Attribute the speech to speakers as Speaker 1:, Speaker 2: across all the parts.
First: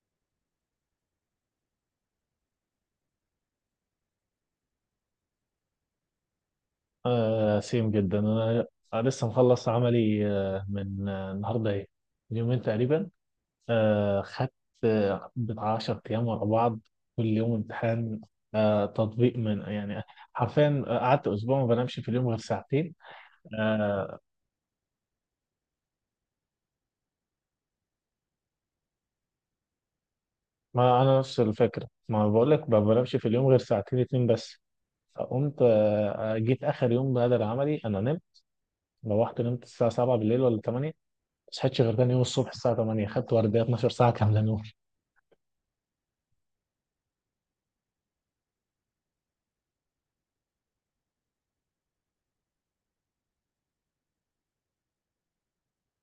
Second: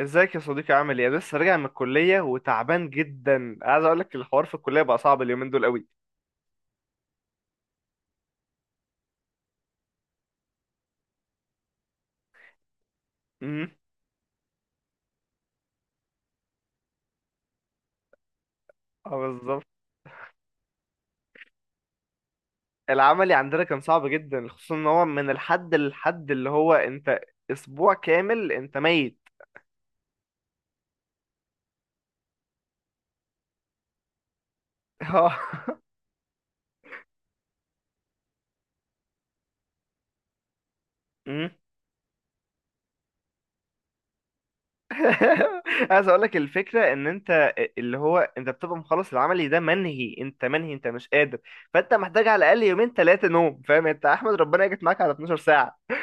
Speaker 1: ازيك يا صديقي، عامل ايه؟ أنا لسه راجع من الكليه وتعبان جدا. عايز اقول لك الحوار في الكليه بقى صعب اليومين دول قوي.
Speaker 2: آه، سيم جدا انا. أنا لسه مخلص عملي من النهارده ايه، من يومين تقريبا.
Speaker 1: امم.
Speaker 2: خدت بتاع 10 ايام ورا بعض، كل يوم امتحان.
Speaker 1: اه،
Speaker 2: تطبيق من
Speaker 1: بالظبط.
Speaker 2: يعني، حرفيا قعدت اسبوع ما بنامش في اليوم غير ساعتين.
Speaker 1: العملي عندنا كان صعب
Speaker 2: آه
Speaker 1: جدا، خصوصا ان هو من الحد للحد اللي هو انت. اسبوع كامل انت ميت.
Speaker 2: ما انا نفس الفكره، ما بقول لك ما بنامش في اليوم غير ساعتين اتنين بس. فقمت
Speaker 1: اه.
Speaker 2: جيت اخر يوم بهدر العملي، انا نمت. روحت نمت الساعه 7 بالليل ولا 8، ما
Speaker 1: امم.
Speaker 2: صحيتش غير تاني يوم الصبح الساعه 8، خدت ورديه 12 ساعه كامله.
Speaker 1: عايز اقول لك الفكره ان انت اللي هو انت بتبقى مخلص العملي ده، منهي انت منهي انت مش قادر. فانت محتاج على الاقل يومين ثلاثه نوم، فاهم؟ انت احمد ربنا جت معاك على 12 ساعه.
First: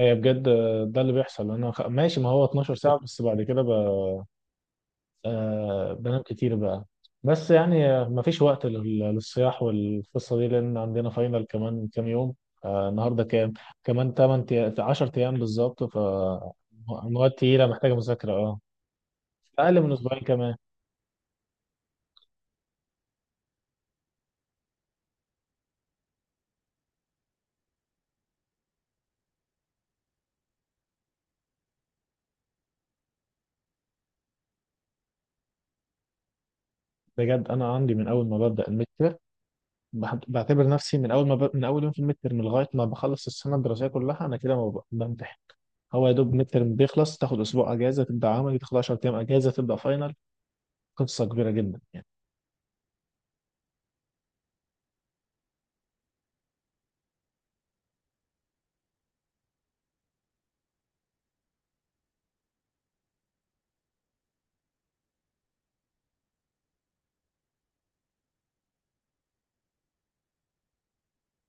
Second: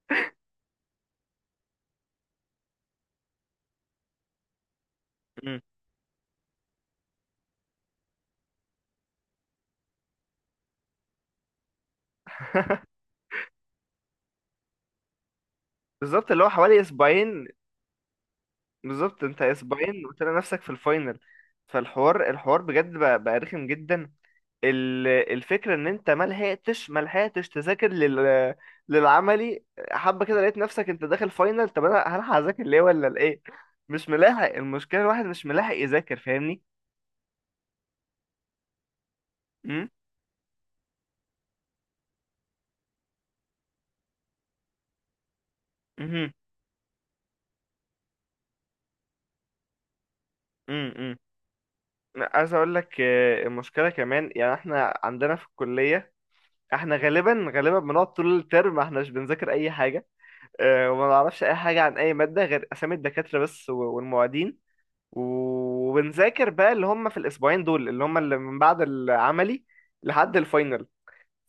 Speaker 2: هي بجد ده اللي بيحصل. ماشي، ما هو 12 ساعة، بس بعد كده
Speaker 1: امم.
Speaker 2: بنام كتير بقى. بس يعني مفيش وقت للصياح والقصة دي، لأن عندنا فاينل كمان كام يوم. النهاردة كام؟ كمان 8، 10 أيام بالظبط ف،
Speaker 1: بالظبط، اللي هو حوالي
Speaker 2: مواد
Speaker 1: اسبوعين.
Speaker 2: تقيلة محتاجة مذاكرة
Speaker 1: بالظبط، انت
Speaker 2: أقل من
Speaker 1: اسبوعين
Speaker 2: أسبوعين
Speaker 1: وتلاقي
Speaker 2: كمان.
Speaker 1: نفسك في الفاينل. فالحوار الحوار بجد بقى رخم جدا. الفكره ان انت ما لحقتش تذاكر للعملي. حبه كده لقيت نفسك انت داخل فاينل، طب انا هلحق اذاكر ليه ولا لايه؟ مش ملاحق، المشكله الواحد مش ملاحق يذاكر، فاهمني؟
Speaker 2: بجد أنا عندي من أول ما ببدأ المتر،
Speaker 1: امم.
Speaker 2: بعتبر نفسي من أول ما ب... من أول يوم في المتر، من لغاية ما بخلص السنة الدراسية كلها، أنا كده ما ب... بمتحن. هو يا
Speaker 1: امم.
Speaker 2: دوب ميد ترم بيخلص، تاخد اسبوع اجازه، تبدا عملي، تاخد 10 ايام اجازه، تبدا فاينل.
Speaker 1: امم.
Speaker 2: قصه كبيره جدا يعني.
Speaker 1: عايز اقول لك، المشكله كمان، يعني احنا عندنا في الكليه، احنا غالبا غالبا بنقعد طول الترم احنا مش بنذاكر اي حاجه. وما نعرفش اي حاجه عن اي ماده غير اسامي الدكاتره بس والمعيدين. وبنذاكر بقى اللي هم في الاسبوعين دول، اللي هم اللي من بعد العملي لحد الفاينل.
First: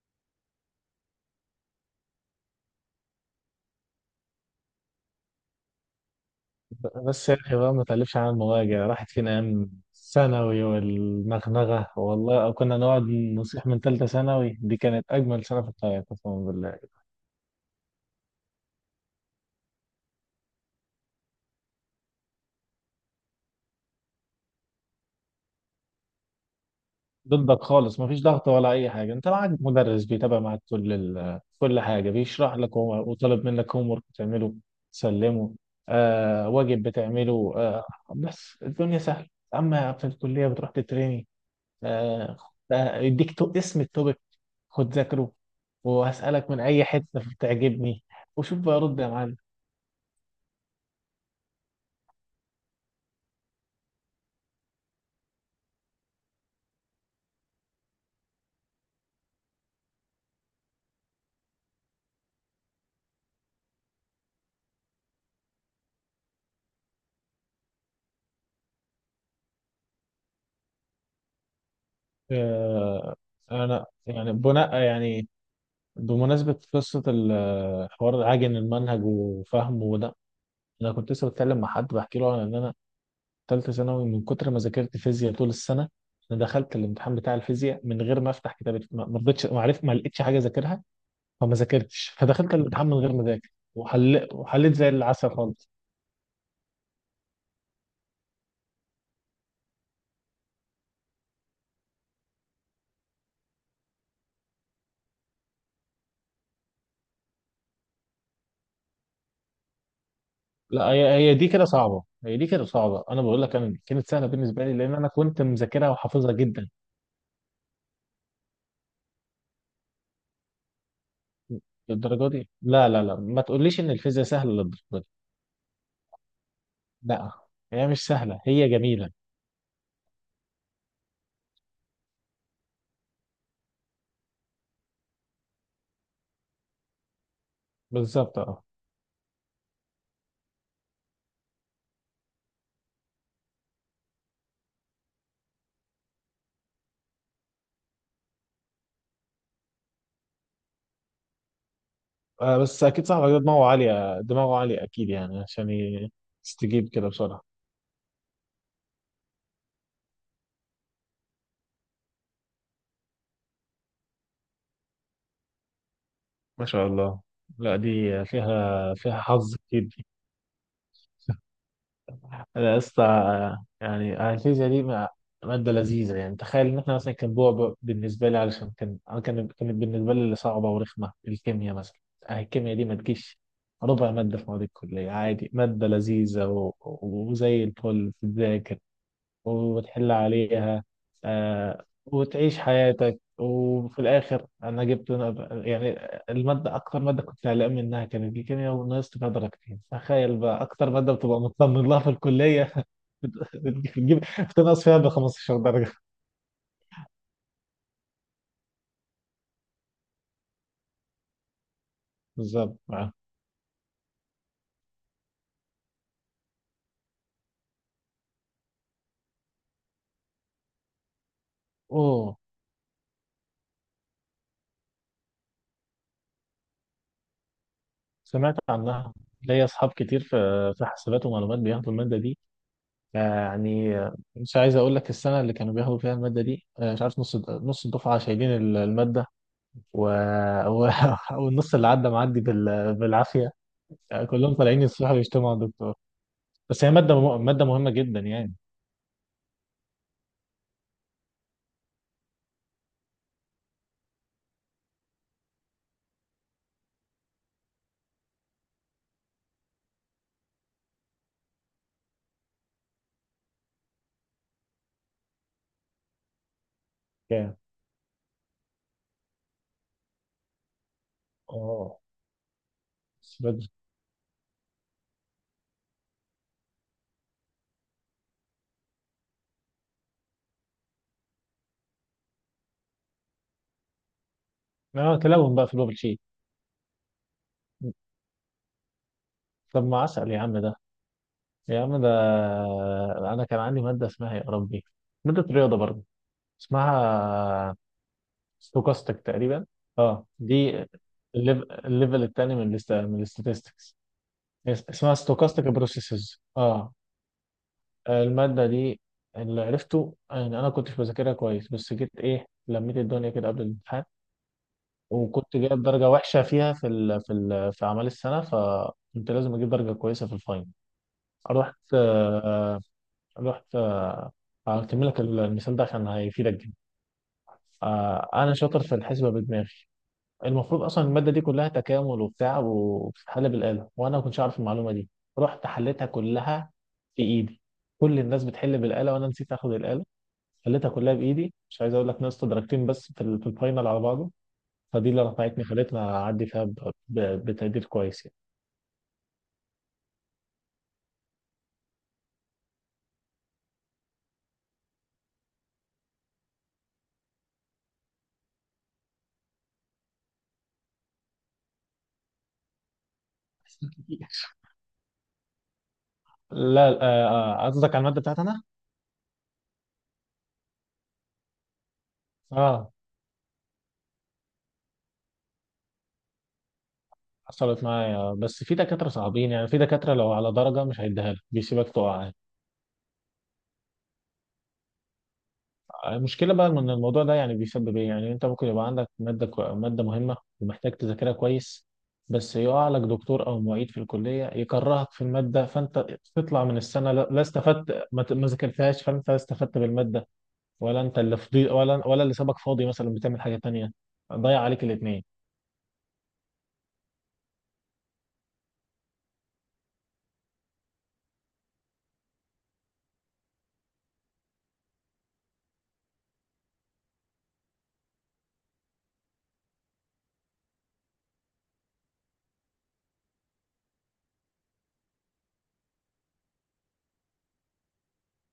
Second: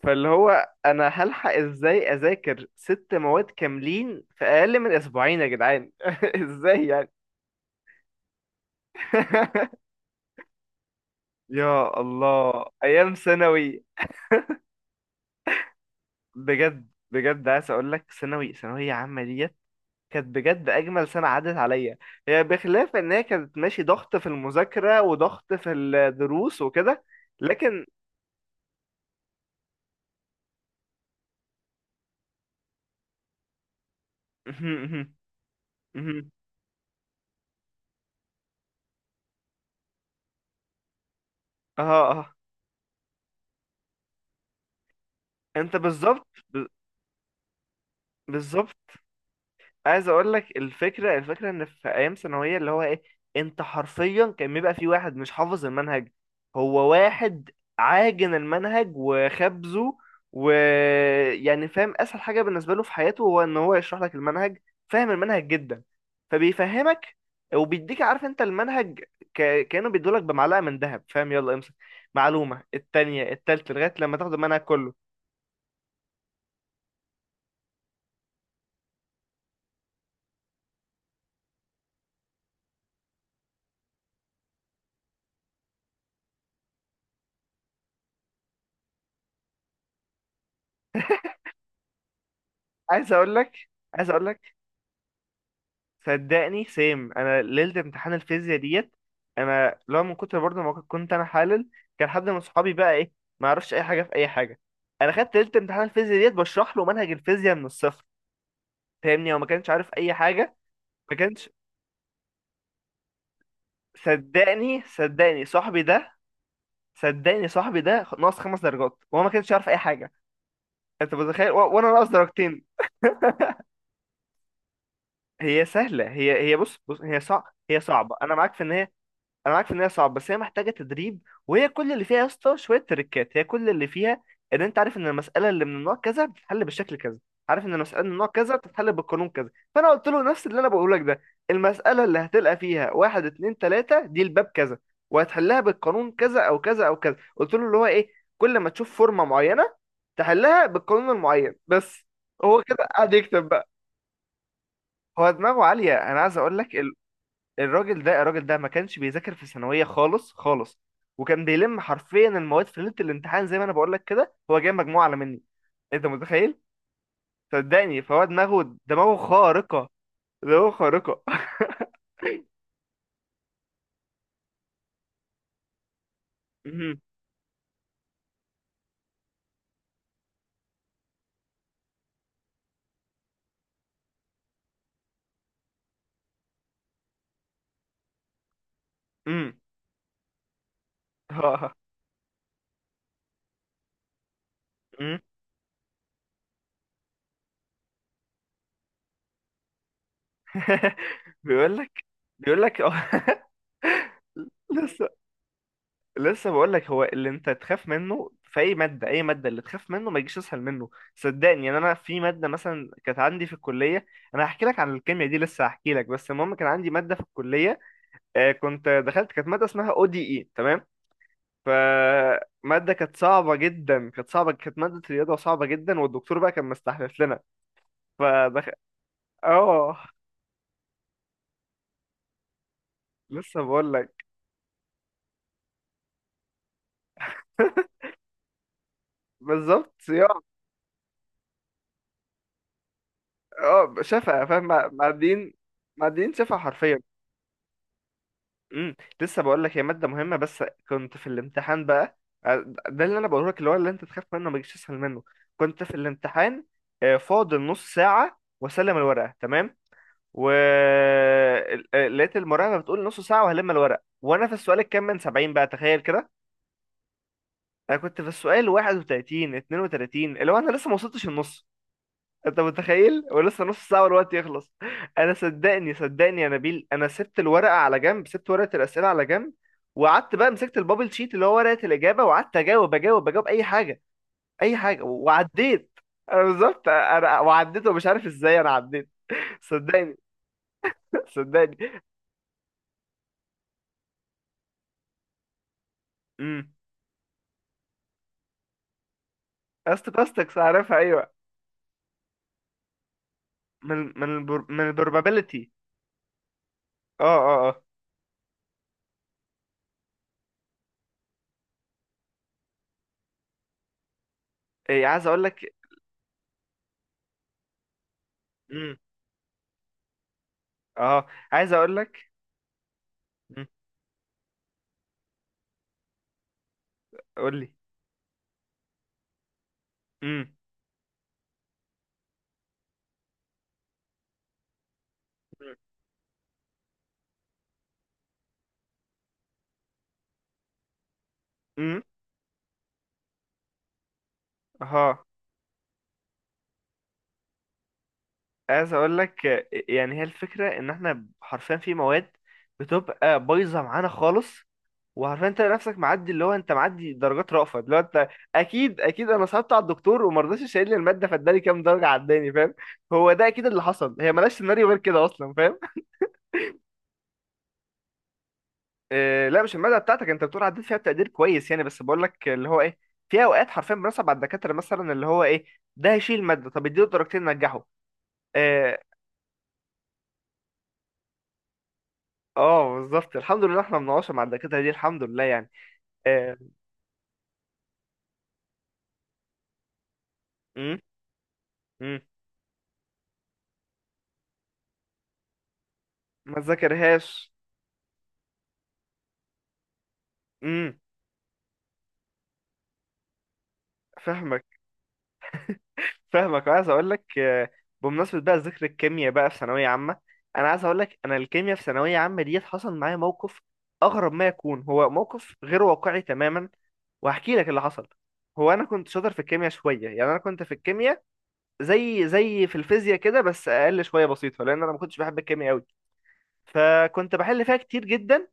Speaker 1: فاللي هو انا هلحق ازاي اذاكر ست مواد كاملين في اقل من اسبوعين يا جدعان؟ ازاي يعني؟
Speaker 2: بس يا اخي بقى، ما تقلبش على المواجع، راحت فينا ايام ثانوي والنغنغه،
Speaker 1: يا
Speaker 2: والله أو
Speaker 1: الله
Speaker 2: كنا نقعد
Speaker 1: ايام
Speaker 2: نصيح. من
Speaker 1: ثانوي.
Speaker 2: ثالثه ثانوي، دي كانت اجمل سنه في الحياه قسما بالله.
Speaker 1: بجد بجد عايز اقول لك، ثانوي ثانويه عامه ديت كانت بجد اجمل سنه عدت عليا. هي بخلاف ان هي كانت، ماشي، ضغط في المذاكره وضغط في الدروس وكده،
Speaker 2: ضدك
Speaker 1: لكن…
Speaker 2: خالص، مفيش ضغط ولا اي حاجه، انت معاك مدرس بيتابع معاك كل حاجه، بيشرح لك هو، وطالب منك هوم ورك بتعمله تسلمه. واجب بتعمله بس الدنيا سهله، اما في الكليه بتروح تتريني.
Speaker 1: اه، اه.
Speaker 2: آه. يديك اسم التوبيك، خد ذاكره،
Speaker 1: انت بالظبط
Speaker 2: وهسالك من اي حته تعجبني، وشوف
Speaker 1: بالظبط.
Speaker 2: بقى رد يا معلم.
Speaker 1: عايز اقول لك، الفكره ان في ايام ثانويه اللي هو ايه، انت حرفيا كان بيبقى في واحد مش حافظ المنهج، هو واحد عاجن المنهج وخبزه، ويعني فاهم اسهل حاجه بالنسبه له في حياته هو ان هو يشرح لك المنهج. فاهم المنهج جدا، فبيفهمك وبيديك، عارف انت، المنهج. كانه بيدولك بمعلقه من ذهب، فاهم، يلا امسك. معلومه،
Speaker 2: آه.
Speaker 1: التانية، التالتة،
Speaker 2: انا
Speaker 1: لغايه لما تاخد
Speaker 2: يعني
Speaker 1: المنهج
Speaker 2: بناء
Speaker 1: كله.
Speaker 2: يعني، بمناسبة قصة الحوار عاجن المنهج وفهمه، انا كنت لسه بتكلم مع حد بحكي له عن ان انا ثالثه ثانوي، من كتر ما ذاكرت فيزياء طول السنه، انا دخلت الامتحان بتاع الفيزياء من غير ما افتح كتاب، ما رضيتش، ما عرفت، ما لقيتش حاجه اذاكرها، فما ذاكرتش، فدخلت الامتحان من غير
Speaker 1: عايز
Speaker 2: ما
Speaker 1: اقول
Speaker 2: اذاكر.
Speaker 1: لك عايز اقول لك
Speaker 2: وحليت زي العسل خالص.
Speaker 1: صدقني سيم، انا ليله امتحان الفيزياء ديت، انا لو من كتر برضه ما كنت انا حالل. كان حد من صحابي بقى، ايه، ما يعرفش اي حاجه في اي حاجه. انا خدت ليله امتحان الفيزياء ديت بشرح له منهج الفيزياء من الصفر. فاهمني؟ هو ما كانش عارف اي حاجه.
Speaker 2: لا، هي
Speaker 1: ما
Speaker 2: هي دي
Speaker 1: كانش.
Speaker 2: كده صعبه، هي دي كده صعبه، انا بقول لك انا كانت سهله بالنسبه لي،
Speaker 1: صدقني
Speaker 2: لان انا كنت
Speaker 1: صدقني صاحبي
Speaker 2: مذاكرها
Speaker 1: ده،
Speaker 2: وحافظها جدا
Speaker 1: صدقني صاحبي ده ناقص خمس درجات وهو ما كانش عارف اي حاجه. انت متخيل؟ وانا ناقص
Speaker 2: للدرجه دي.
Speaker 1: درجتين.
Speaker 2: لا لا لا، ما تقوليش ان الفيزياء سهله للدرجه دي.
Speaker 1: هي سهله، هي بص بص، هي
Speaker 2: لا،
Speaker 1: صعب، هي
Speaker 2: هي مش
Speaker 1: صعبه. انا
Speaker 2: سهله،
Speaker 1: معاك في
Speaker 2: هي
Speaker 1: ان هي…
Speaker 2: جميله.
Speaker 1: انا عارف ان هي صعبه، بس هي محتاجه تدريب. وهي كل اللي فيها يا اسطى شويه تريكات، هي كل اللي فيها ان انت عارف ان المساله اللي من النوع كذا بتتحل بالشكل كذا، عارف ان المساله من النوع
Speaker 2: بالظبط،
Speaker 1: كذا
Speaker 2: اه.
Speaker 1: بتتحل بالقانون كذا. فانا قلت له نفس اللي انا بقوله لك ده. المساله اللي هتلقى فيها واحد، اتنين، تلاته دي، الباب كذا، وهتحلها بالقانون كذا او كذا او كذا. قلت له اللي هو ايه، كل ما تشوف فورمه معينه تحلها بالقانون المعين بس. هو
Speaker 2: بس
Speaker 1: كده
Speaker 2: اكيد
Speaker 1: قاعد
Speaker 2: صاحبك ده
Speaker 1: يكتب
Speaker 2: دماغه
Speaker 1: بقى.
Speaker 2: عاليه، دماغه عاليه اكيد
Speaker 1: هو
Speaker 2: يعني،
Speaker 1: دماغه
Speaker 2: عشان
Speaker 1: عاليه، انا عايز اقول لك.
Speaker 2: يستجيب كده بسرعه.
Speaker 1: الراجل ده الراجل ده ما كانش بيذاكر في ثانوية خالص خالص، وكان بيلم حرفيا المواد في ليلة الامتحان، زي ما انا بقول لك كده، هو جايب مجموعة اعلى مني. انت متخيل؟
Speaker 2: ما شاء الله. لا، دي
Speaker 1: صدقني، فهو دماغه
Speaker 2: فيها
Speaker 1: دماغه
Speaker 2: فيها حظ كتير
Speaker 1: خارقة،
Speaker 2: دي.
Speaker 1: دماغه خارقة.
Speaker 2: انا يا اسطى، يعني الفيزياء دي ماده لذيذه يعني، تخيل ان احنا
Speaker 1: امم.
Speaker 2: مثلا كان بعبع بالنسبه لي، علشان كان أنا كان كانت بالنسبه لي اللي صعبه ورخمه الكيمياء مثلا. الكيمياء دي ما تجيش ربع ماده في مواد الكليه، عادي، ماده لذيذه وزي الفل تتذاكر
Speaker 1: امم.
Speaker 2: وتحل عليها.
Speaker 1: ها.
Speaker 2: وتعيش حياتك، وفي الآخر أنا جبت،
Speaker 1: امم.
Speaker 2: يعني، المادة أكتر مادة كنت قلقان منها كانت الكيمياء، ونقصت فيها درجتين. تخيل بقى، أكتر مادة بتبقى
Speaker 1: بيقول
Speaker 2: مطمن لها
Speaker 1: لك
Speaker 2: في
Speaker 1: بيقول
Speaker 2: الكلية
Speaker 1: لك
Speaker 2: بتجيب، بتنقص فيها
Speaker 1: لسه،
Speaker 2: ب 15 درجة.
Speaker 1: لسه بقول لك، هو اللي انت تخاف منه في اي ماده، اي ماده اللي تخاف منه ما يجيش اسهل منه. صدقني. يعني انا في ماده
Speaker 2: بالظبط،
Speaker 1: مثلا
Speaker 2: آه.
Speaker 1: كانت عندي في الكليه، انا هحكي لك عن الكيمياء دي لسه، هحكي لك بس المهم كان عندي ماده في الكليه، كنت دخلت، كانت ماده اسمها او دي اي، تمام؟
Speaker 2: أوه،
Speaker 1: فماده كانت صعبه جدا، كانت صعبه، كانت ماده رياضه صعبه جدا، والدكتور بقى كان مستحلف لنا.
Speaker 2: سمعت
Speaker 1: فدخل…
Speaker 2: عنها، ليا أصحاب
Speaker 1: اه،
Speaker 2: كتير في حسابات ومعلومات بياخدوا المادة دي
Speaker 1: لسه بقول
Speaker 2: يعني.
Speaker 1: لك.
Speaker 2: مش عايز أقول لك السنة اللي كانوا بياخدوا فيها المادة دي، مش عارف، نص نص الدفعة شايلين المادة،
Speaker 1: بالظبط،
Speaker 2: و...
Speaker 1: صياع.
Speaker 2: و... والنص اللي عدى معدي بالعافيه،
Speaker 1: اه، شفا،
Speaker 2: كلهم
Speaker 1: فاهم.
Speaker 2: طالعين يصيحوا يشتموا
Speaker 1: معديين
Speaker 2: على الدكتور.
Speaker 1: معديين شفا
Speaker 2: بس هي
Speaker 1: حرفيا.
Speaker 2: ماده ماده مهمه جدا يعني.
Speaker 1: امم. لسه بقول لك، هي ماده مهمه، بس كنت في الامتحان بقى. آه، ده اللي انا بقوله لك، اللي هو اللي انت تخاف منه ما يجيش اسهل منه. كنت في الامتحان، فاضل نص ساعه واسلم الورقه، تمام؟ و لقيت المراقبه بتقول نص ساعه وهلم الورق، وانا في السؤال الكام من 70 بقى؟ تخيل كده.
Speaker 2: كام،
Speaker 1: انا كنت في السؤال 31، 32، اللي هو انا لسه ما وصلتش النص.
Speaker 2: اه،
Speaker 1: انت متخيل؟
Speaker 2: بس
Speaker 1: ولسه
Speaker 2: بدري.
Speaker 1: نص ساعه والوقت يخلص. انا، صدقني يا نبيل، انا سبت الورقه على جنب، سبت ورقه الاسئله على جنب، وقعدت بقى مسكت البابل شيت، اللي هو ورقه الاجابه، وقعدت اجاوب، اجاوب، اجاوب اي حاجه، اي حاجه،
Speaker 2: اه، تلون بقى في البابل
Speaker 1: وعديت.
Speaker 2: شيت.
Speaker 1: انا بالظبط، انا وعديت ومش عارف ازاي انا عديت.
Speaker 2: طب ما
Speaker 1: صدقني.
Speaker 2: عسل يا عم ده، يا عم
Speaker 1: صدقني.
Speaker 2: ده. انا كان عندي ماده اسمها يا ربي، ماده رياضه برضه،
Speaker 1: امم.
Speaker 2: اسمها ستوكاستيك تقريبا. اه،
Speaker 1: استوكاستكس،
Speaker 2: دي
Speaker 1: عارفها، ايوه.
Speaker 2: الليفل التاني من الاستاتستكس،
Speaker 1: من من
Speaker 2: اسمها ستوكاستيك
Speaker 1: البروبابيلتي.
Speaker 2: بروسيسز. اه،
Speaker 1: اه، اه، اه.
Speaker 2: المادة دي اللي عرفته يعني، أنا كنتش بذاكرها كويس، بس جيت إيه لميت الدنيا كده قبل الامتحان،
Speaker 1: ايه، عايز اقول
Speaker 2: وكنت
Speaker 1: لك.
Speaker 2: جايب درجة وحشة فيها في أعمال السنة،
Speaker 1: امم.
Speaker 2: فكنت لازم أجيب درجة كويسة في الفاينل.
Speaker 1: اه، عايز
Speaker 2: رحت
Speaker 1: اقول لك.
Speaker 2: آه، رحت هكمل لك المثال ده عشان هيفيدك جدا.
Speaker 1: قول لي.
Speaker 2: أنا شاطر في الحسبة بدماغي.
Speaker 1: امم.
Speaker 2: المفروض اصلا الماده دي كلها تكامل وبتاع، وبتتحل بالاله، وانا ما كنتش اعرف المعلومه دي. رحت حليتها كلها في ايدي. كل الناس بتحل بالاله، وانا نسيت اخد الاله، حليتها كلها بايدي. مش عايز
Speaker 1: امم.
Speaker 2: اقول لك، ناقصت درجتين بس في الفاينل على بعضه. فدي اللي
Speaker 1: اها.
Speaker 2: رفعتني، خلتني اعدي فيها بتقدير كويس يعني.
Speaker 1: عايز اقول لك، يعني هي الفكره ان احنا حرفيا في مواد بتبقى بايظه معانا خالص، وعارفين انت نفسك معدي، اللي هو انت معدي درجات رأفة، اللي هو انت. اكيد اكيد انا صعبت على الدكتور، وما رضاش يشيل لي الماده، فاداني كام درجه عداني، فاهم؟ هو ده اكيد اللي حصل، هي مالهاش سيناريو غير كده اصلا، فاهم؟
Speaker 2: لا، قصدك على الماده بتاعتي انا.
Speaker 1: إيه، لا، مش الماده بتاعتك، انت بتقول عديت فيها بتقدير كويس يعني. بس بقول لك اللي هو
Speaker 2: اه،
Speaker 1: ايه، في اوقات حرفيا بنصعب على الدكاتره، مثلا، اللي هو ايه، ده هيشيل الماده، طب اديله درجتين
Speaker 2: حصلت
Speaker 1: نجحه.
Speaker 2: معايا، بس في
Speaker 1: إيه.
Speaker 2: دكاتره صعبين يعني، في دكاتره لو على درجه مش هيديها لك، بيسيبك تقع يعني.
Speaker 1: اه، بالظبط، الحمد لله احنا مناقشه مع الدكاتره دي الحمد لله، يعني.
Speaker 2: المشكلة
Speaker 1: آه.
Speaker 2: بقى من الموضوع ده يعني، بيسبب ايه يعني، انت ممكن يبقى عندك مادة مادة مهمة ومحتاج
Speaker 1: مم.
Speaker 2: تذاكرها كويس،
Speaker 1: مم.
Speaker 2: بس يقع لك دكتور او معيد في الكلية يكرهك في المادة، فانت
Speaker 1: ما
Speaker 2: تطلع من السنة، لا، لا
Speaker 1: ذاكرهاش.
Speaker 2: استفدت، ما ذاكرتهاش، فانت لا استفدت بالمادة،
Speaker 1: امم.
Speaker 2: ولا انت اللي فضي، ولا اللي سابك فاضي مثلا بتعمل حاجة تانية، ضيع
Speaker 1: فاهمك.
Speaker 2: عليك الاتنين.
Speaker 1: فاهمك. وعايز اقول لك، بمناسبه بقى ذكر الكيمياء بقى في ثانويه عامه، انا عايز اقول لك، انا الكيمياء في ثانويه عامه ديت حصل معايا موقف اغرب ما يكون، هو موقف غير واقعي تماما، وهحكي لك اللي حصل. هو انا كنت شاطر في الكيمياء شويه، يعني انا كنت في الكيمياء زي في الفيزياء كده، بس اقل شويه بسيطه، لان انا ما كنتش بحب الكيمياء قوي، فكنت بحل فيها كتير جدا.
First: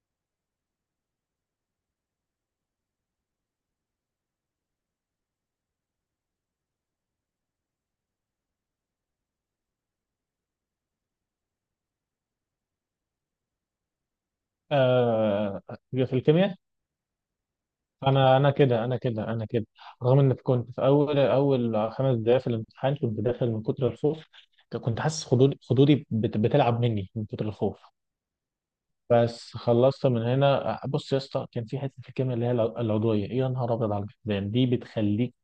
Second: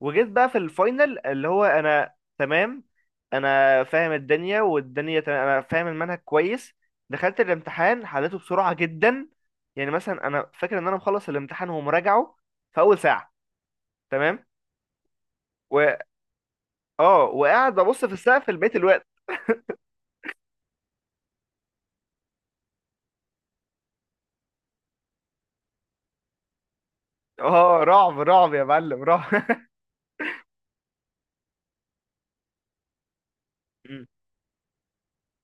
Speaker 1: وجيت بقى في الفاينل، اللي هو انا تمام، انا فاهم الدنيا والدنيا تمام، انا فاهم المنهج كويس. دخلت الامتحان حليته بسرعة جدا. يعني مثلا انا فاكر ان انا مخلص الامتحان ومراجعه في اول ساعة، تمام،
Speaker 2: آه...
Speaker 1: و
Speaker 2: في الكيمياء،
Speaker 1: اه وقاعد ببص في
Speaker 2: انا
Speaker 1: السقف
Speaker 2: انا
Speaker 1: لبقية
Speaker 2: كده، انا
Speaker 1: الوقت.
Speaker 2: كده، انا كده، رغم ان كنت في اول اول خمس دقائق في الامتحان كنت داخل من كتر الخوف، كنت حاسس خدودي خدودي بتلعب مني من كتر الخوف.
Speaker 1: اه، رعب رعب يا معلم، رعب.
Speaker 2: بس خلصت من هنا. بص يا اسطى، كان في حته في الكيمياء اللي هي العضويه، يا نهار ابيض،
Speaker 1: مم.
Speaker 2: على الفقدان دي بتخليك.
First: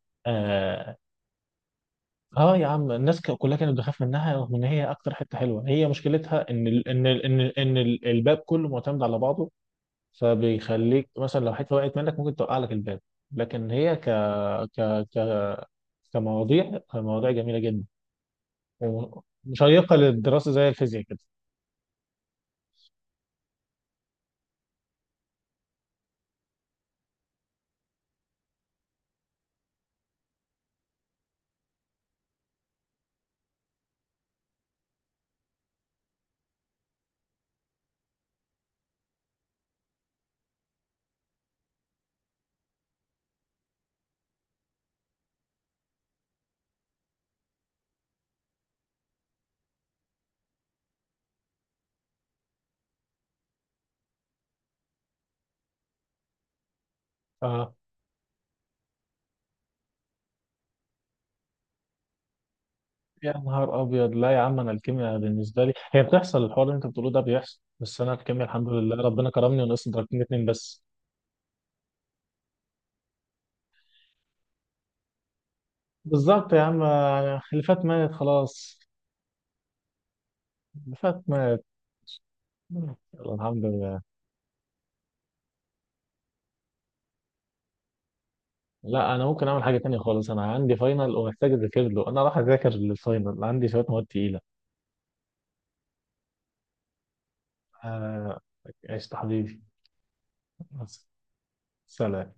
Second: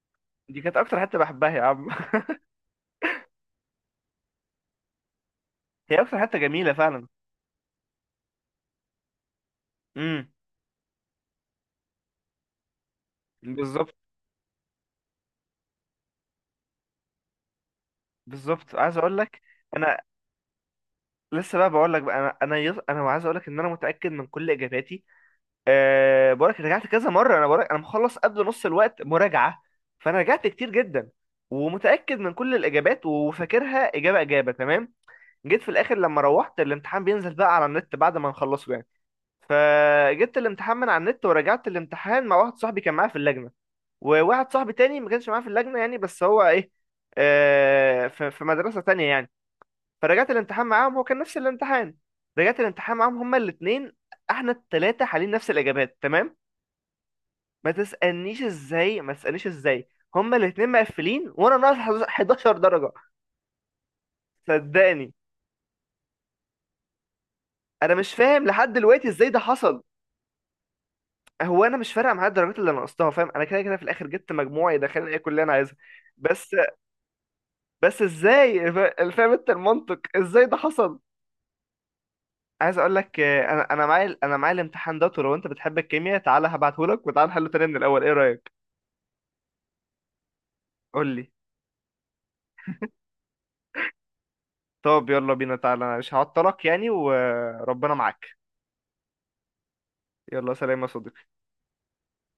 Speaker 1: دي كانت
Speaker 2: اه.
Speaker 1: اكتر حتة بحبها يا عم.
Speaker 2: اه يا عم، الناس كلها كانت بتخاف منها، رغم ان هي اكتر حته حلوه، هي
Speaker 1: هي اكتر حتة
Speaker 2: مشكلتها
Speaker 1: جميلة فعلا.
Speaker 2: الباب كله معتمد على بعضه،
Speaker 1: امم.
Speaker 2: فبيخليك مثلا لو حته وقعت منك ممكن توقع لك الباب. لكن
Speaker 1: بالظبط،
Speaker 2: هي ك ك ك كمواضيع، مواضيع جميله جدا
Speaker 1: بالظبط. عايز اقول لك،
Speaker 2: ومشيقه
Speaker 1: انا
Speaker 2: للدراسه زي الفيزياء كده.
Speaker 1: لسه بقى بقول لك بقى، انا انا عايز اقول لك ان انا متاكد من كل اجاباتي. أه، بقولك رجعت كذا مرة، أنا بقولك أنا مخلص قبل نص الوقت مراجعة، فأنا رجعت كتير جدا، ومتأكد من كل الإجابات وفاكرها إجابة إجابة، تمام. جيت في الآخر، لما روحت الامتحان بينزل بقى على النت بعد ما نخلصه يعني، فجبت الامتحان من على النت ورجعت الامتحان مع واحد صاحبي كان معايا في اللجنة، وواحد صاحبي تاني ما كانش معايا في اللجنة يعني، بس هو، إيه، أه، في مدرسة تانية يعني. فرجعت الامتحان معاهم، هو كان نفس الامتحان. رجعت الامتحان معاهم هما الاتنين، احنا التلاتة حالين نفس الإجابات، تمام. ما
Speaker 2: آه.
Speaker 1: تسألنيش ازاي، ما تسألنيش ازاي. هما الاتنين مقفلين وانا ناقص 11 درجة.
Speaker 2: يا نهار ابيض، لا يا عم، انا
Speaker 1: صدقني،
Speaker 2: الكيمياء بالنسبه لي هي بتحصل، الحوار اللي انت بتقوله ده بيحصل،
Speaker 1: انا
Speaker 2: بس انا
Speaker 1: مش
Speaker 2: الكيمياء
Speaker 1: فاهم
Speaker 2: الحمد
Speaker 1: لحد
Speaker 2: لله
Speaker 1: دلوقتي ازاي
Speaker 2: ربنا
Speaker 1: ده
Speaker 2: كرمني
Speaker 1: حصل.
Speaker 2: ونقصت درجتين اتنين بس.
Speaker 1: هو انا مش فارقة معايا الدرجات اللي انا نقصتها، فاهم؟ انا كده كده في الاخر جبت مجموعة يدخلني اي كلية انا عايزها.
Speaker 2: بالظبط
Speaker 1: بس،
Speaker 2: يا عم، اللي فات
Speaker 1: بس
Speaker 2: مات
Speaker 1: ازاي؟
Speaker 2: خلاص،
Speaker 1: فاهم انت المنطق ازاي ده
Speaker 2: اللي
Speaker 1: حصل؟
Speaker 2: فات مات.
Speaker 1: عايز اقول
Speaker 2: يلا،
Speaker 1: لك،
Speaker 2: الحمد
Speaker 1: انا
Speaker 2: لله.
Speaker 1: معايا، معايا الامتحان ده، ولو انت بتحب الكيمياء تعالى هبعته لك، وتعالى نحله تاني من الاول، ايه رأيك؟
Speaker 2: لا، انا ممكن اعمل حاجه تانية خالص، انا عندي
Speaker 1: قول
Speaker 2: فاينل
Speaker 1: لي.
Speaker 2: ومحتاج اذاكر له، انا راح اذاكر للفاينل، عندي شويه مواد تقيله.
Speaker 1: طب يلا بينا، تعالى. أنا مش هعطلك يعني، وربنا معاك.
Speaker 2: آه، عشت حبيبي.
Speaker 1: يلا سلام يا
Speaker 2: بس.
Speaker 1: صديقي.
Speaker 2: سلام.